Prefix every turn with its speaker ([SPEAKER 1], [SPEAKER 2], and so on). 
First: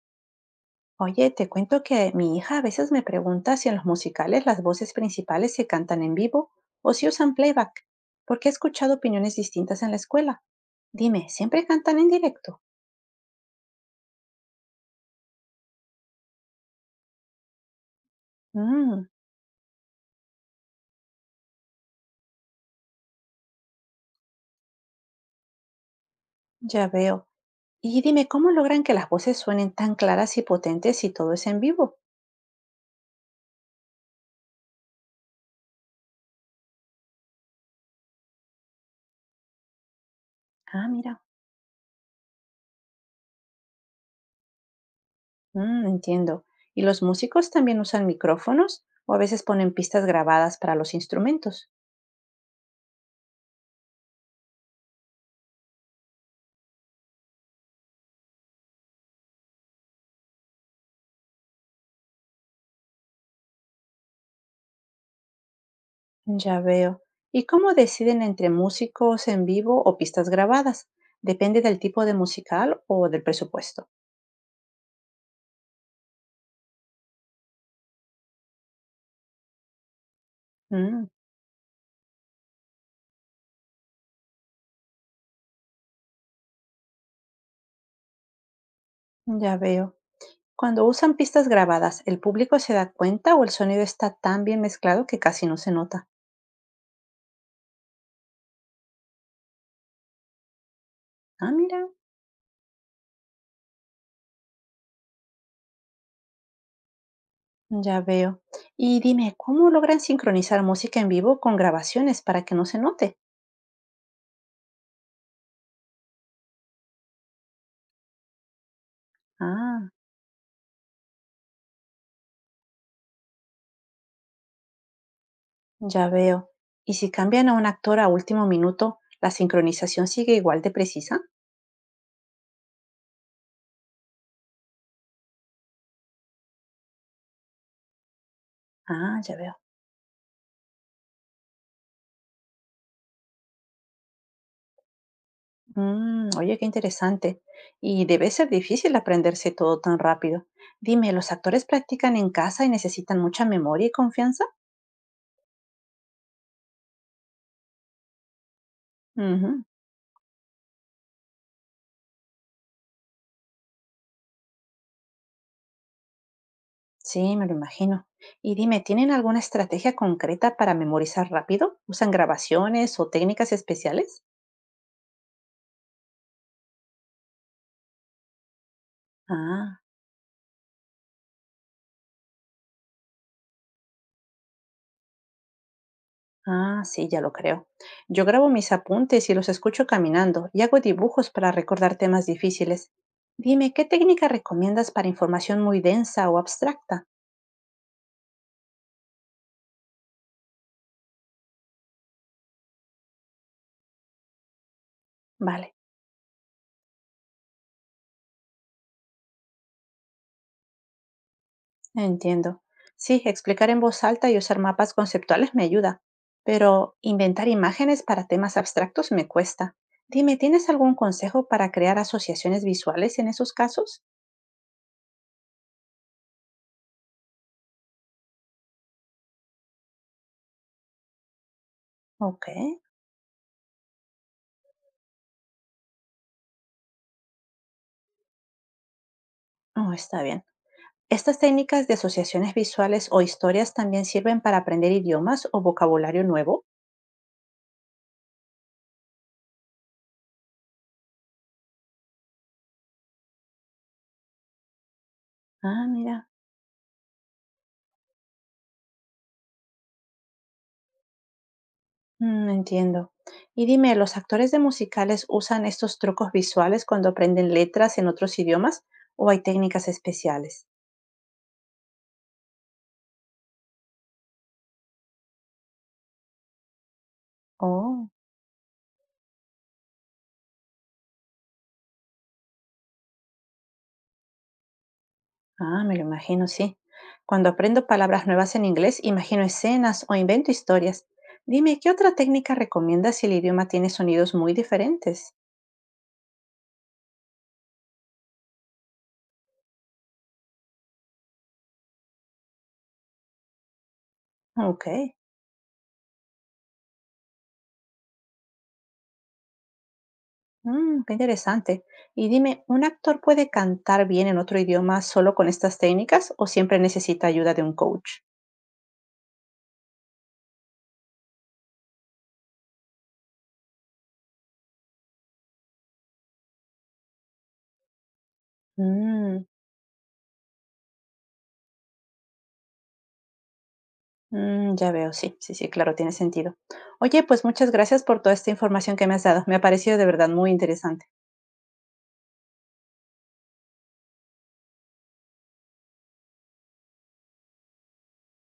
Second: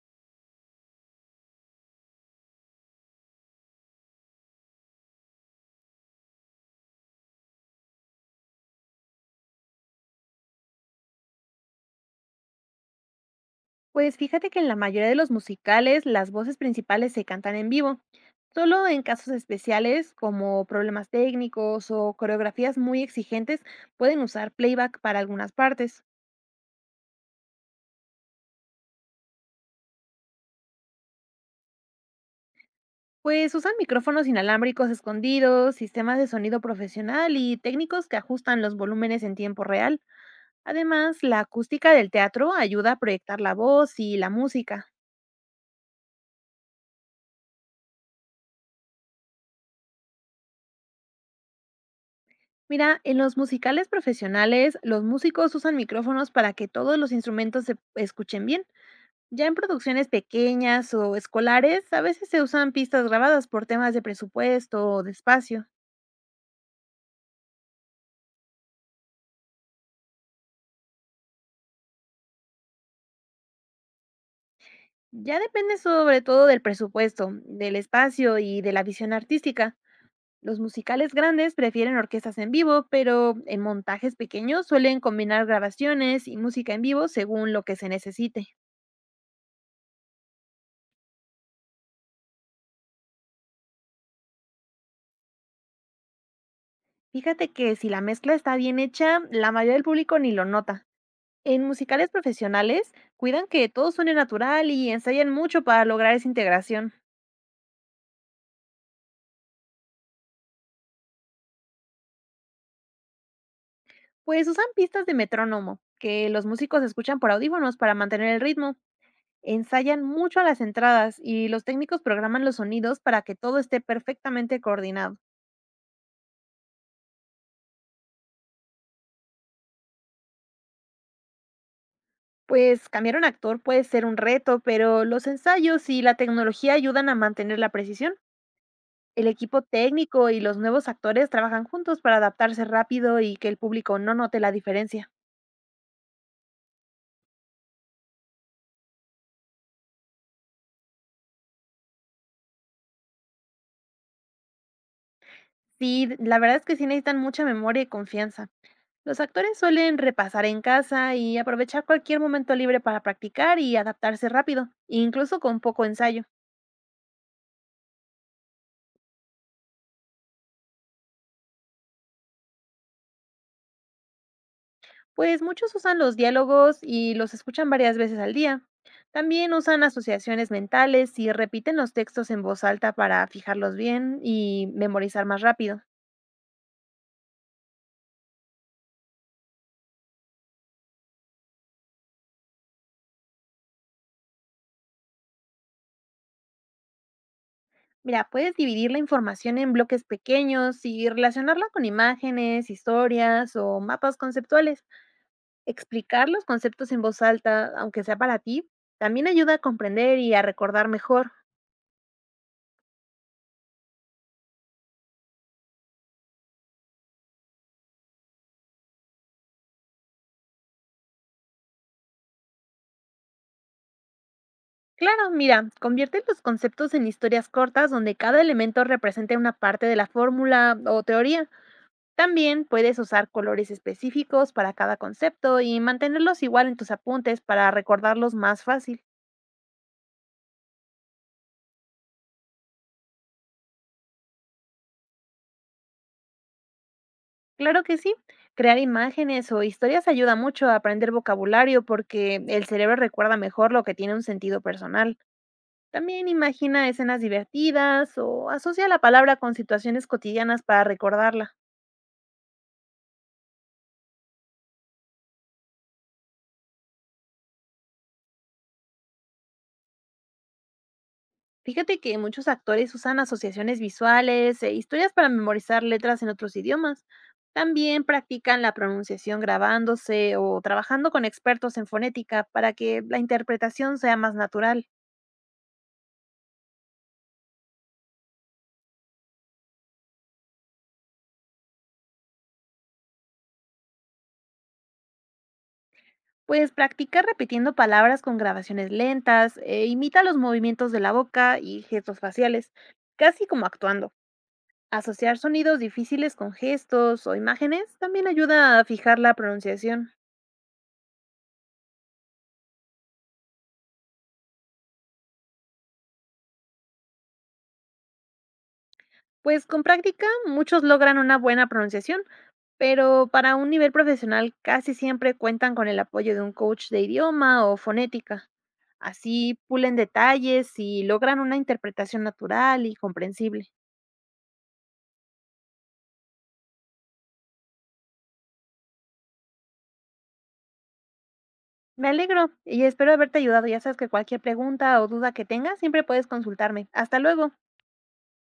[SPEAKER 1] Oye, te cuento que mi hija a veces me pregunta si en los musicales las voces principales se cantan en vivo o si usan playback, porque he escuchado opiniones distintas en la escuela. Dime, ¿siempre cantan en directo?
[SPEAKER 2] Pues fíjate que en la mayoría de los musicales las voces principales se cantan en vivo, solo en
[SPEAKER 1] Mm,
[SPEAKER 2] casos especiales como problemas técnicos o coreografías muy exigentes pueden usar playback para algunas partes.
[SPEAKER 1] ya veo. Y dime, ¿cómo logran que las voces suenen tan claras y potentes si todo es en vivo?
[SPEAKER 2] Pues usan micrófonos inalámbricos escondidos, sistemas de sonido profesional y técnicos que ajustan los volúmenes en tiempo real.
[SPEAKER 1] Ah, mira.
[SPEAKER 2] Además, la acústica del teatro ayuda a proyectar la voz y la música.
[SPEAKER 1] Entiendo. ¿Y los músicos también usan micrófonos o a veces ponen pistas grabadas para los instrumentos?
[SPEAKER 2] Mira, en los musicales profesionales, los músicos usan micrófonos para que todos los instrumentos se escuchen bien. Ya en producciones pequeñas o escolares, a veces se usan pistas grabadas por temas de presupuesto o de espacio.
[SPEAKER 1] Ya veo. ¿Y cómo deciden entre músicos en vivo o pistas grabadas? ¿Depende del tipo de musical o del presupuesto?
[SPEAKER 2] Ya depende sobre todo del presupuesto, del espacio y de la visión artística. Los
[SPEAKER 1] Mm,
[SPEAKER 2] musicales grandes prefieren orquestas en vivo, pero en montajes pequeños suelen combinar grabaciones y música en vivo según lo que se necesite.
[SPEAKER 1] ya veo. Cuando usan pistas grabadas, ¿el público se da cuenta o el sonido está tan bien mezclado que casi no se nota?
[SPEAKER 2] Fíjate que si la mezcla está bien hecha, la mayoría del público ni lo nota.
[SPEAKER 1] Ah,
[SPEAKER 2] En
[SPEAKER 1] mira,
[SPEAKER 2] musicales profesionales, cuidan que todo suene natural y ensayan mucho para lograr esa integración.
[SPEAKER 1] ya veo. Y dime, ¿cómo logran sincronizar música en vivo con grabaciones para que no se note?
[SPEAKER 2] Pues usan pistas de metrónomo, que los músicos escuchan por audífonos para mantener el ritmo.
[SPEAKER 1] Ah,
[SPEAKER 2] Ensayan mucho a las entradas y los técnicos programan los sonidos para que todo esté perfectamente coordinado.
[SPEAKER 1] ya veo. ¿Y si cambian a un actor a último minuto, la sincronización sigue igual de precisa?
[SPEAKER 2] Pues cambiar un actor puede ser un reto, pero los ensayos y la tecnología ayudan a mantener la precisión.
[SPEAKER 1] Ah,
[SPEAKER 2] El
[SPEAKER 1] ya veo.
[SPEAKER 2] equipo técnico y los nuevos actores trabajan juntos para adaptarse rápido y que el público no note la diferencia.
[SPEAKER 1] Mm, oye, qué interesante. Y debe ser difícil aprenderse todo tan rápido. Dime, ¿los actores practican en casa y necesitan mucha memoria y confianza?
[SPEAKER 2] Sí, la verdad es que sí necesitan mucha memoria y confianza. Los actores
[SPEAKER 1] Ujú.
[SPEAKER 2] suelen repasar en casa y aprovechar cualquier momento libre para practicar y adaptarse rápido, incluso con poco ensayo,
[SPEAKER 1] Sí, me lo imagino. Y dime, ¿tienen alguna estrategia concreta para memorizar rápido? ¿Usan grabaciones o técnicas especiales?
[SPEAKER 2] pues muchos usan los diálogos y los escuchan varias veces al día. También
[SPEAKER 1] Ah,
[SPEAKER 2] usan asociaciones mentales y repiten los textos en voz alta para fijarlos bien y memorizar más rápido.
[SPEAKER 1] sí, ya lo creo. Yo grabo mis apuntes y los escucho caminando y hago dibujos para recordar temas difíciles. Dime, ¿qué técnica recomiendas para información muy densa o abstracta?
[SPEAKER 2] Mira, puedes dividir la información en bloques pequeños y relacionarla con imágenes, historias o mapas conceptuales.
[SPEAKER 1] Vale.
[SPEAKER 2] Explicar los conceptos en voz alta, aunque sea para ti, también ayuda a comprender y a recordar mejor.
[SPEAKER 1] Entiendo. Sí, explicar en voz alta y usar mapas conceptuales me ayuda, pero inventar imágenes para temas abstractos me cuesta. Dime, ¿tienes algún consejo para crear asociaciones visuales en esos casos?
[SPEAKER 2] Claro, mira, convierte los conceptos en historias cortas donde cada elemento represente una parte de la fórmula o teoría.
[SPEAKER 1] Ok,
[SPEAKER 2] También puedes usar colores específicos para cada concepto y mantenerlos igual en tus apuntes para recordarlos más fácil.
[SPEAKER 1] oh, está bien. ¿Estas técnicas de asociaciones visuales o historias también sirven para aprender idiomas o vocabulario nuevo?
[SPEAKER 2] Claro que sí, crear imágenes o historias ayuda mucho a aprender vocabulario porque el cerebro recuerda mejor lo que tiene un sentido personal.
[SPEAKER 1] Ah, mira.
[SPEAKER 2] También imagina escenas divertidas o asocia la palabra con situaciones cotidianas para recordarla.
[SPEAKER 1] Entiendo. Y dime, ¿los actores de musicales usan estos trucos visuales cuando aprenden letras en otros idiomas o hay técnicas especiales?
[SPEAKER 2] Fíjate que muchos actores usan asociaciones visuales e historias para memorizar letras en otros idiomas. También
[SPEAKER 1] Oh,
[SPEAKER 2] practican la pronunciación grabándose o trabajando con expertos en fonética para que la interpretación sea más natural.
[SPEAKER 1] Me lo imagino, sí. Cuando aprendo palabras nuevas en inglés, imagino escenas o invento historias. Dime, ¿qué otra técnica recomiendas si el idioma tiene sonidos muy diferentes?
[SPEAKER 2] Pues practicar repitiendo palabras con grabaciones lentas e imita los movimientos de la boca y gestos faciales, casi como actuando.
[SPEAKER 1] Ok,
[SPEAKER 2] Asociar sonidos difíciles con gestos o imágenes también ayuda a fijar la pronunciación.
[SPEAKER 1] mm, qué interesante. Y dime, ¿un actor puede cantar bien en otro idioma solo con estas técnicas o siempre necesita ayuda de un coach?
[SPEAKER 2] Pues con práctica muchos logran una buena pronunciación, pero para un nivel profesional casi siempre cuentan con el apoyo de un coach de idioma o fonética.
[SPEAKER 1] Mm,
[SPEAKER 2] Así pulen detalles y logran una interpretación natural y comprensible.
[SPEAKER 1] ya veo, sí, sí, sí, claro, tiene sentido. Oye, pues muchas gracias por toda esta información que me has dado. Me ha parecido de verdad muy interesante.
[SPEAKER 2] Me alegro y espero haberte ayudado. Ya sabes que cualquier pregunta o duda que tengas siempre puedes consultarme. Hasta luego.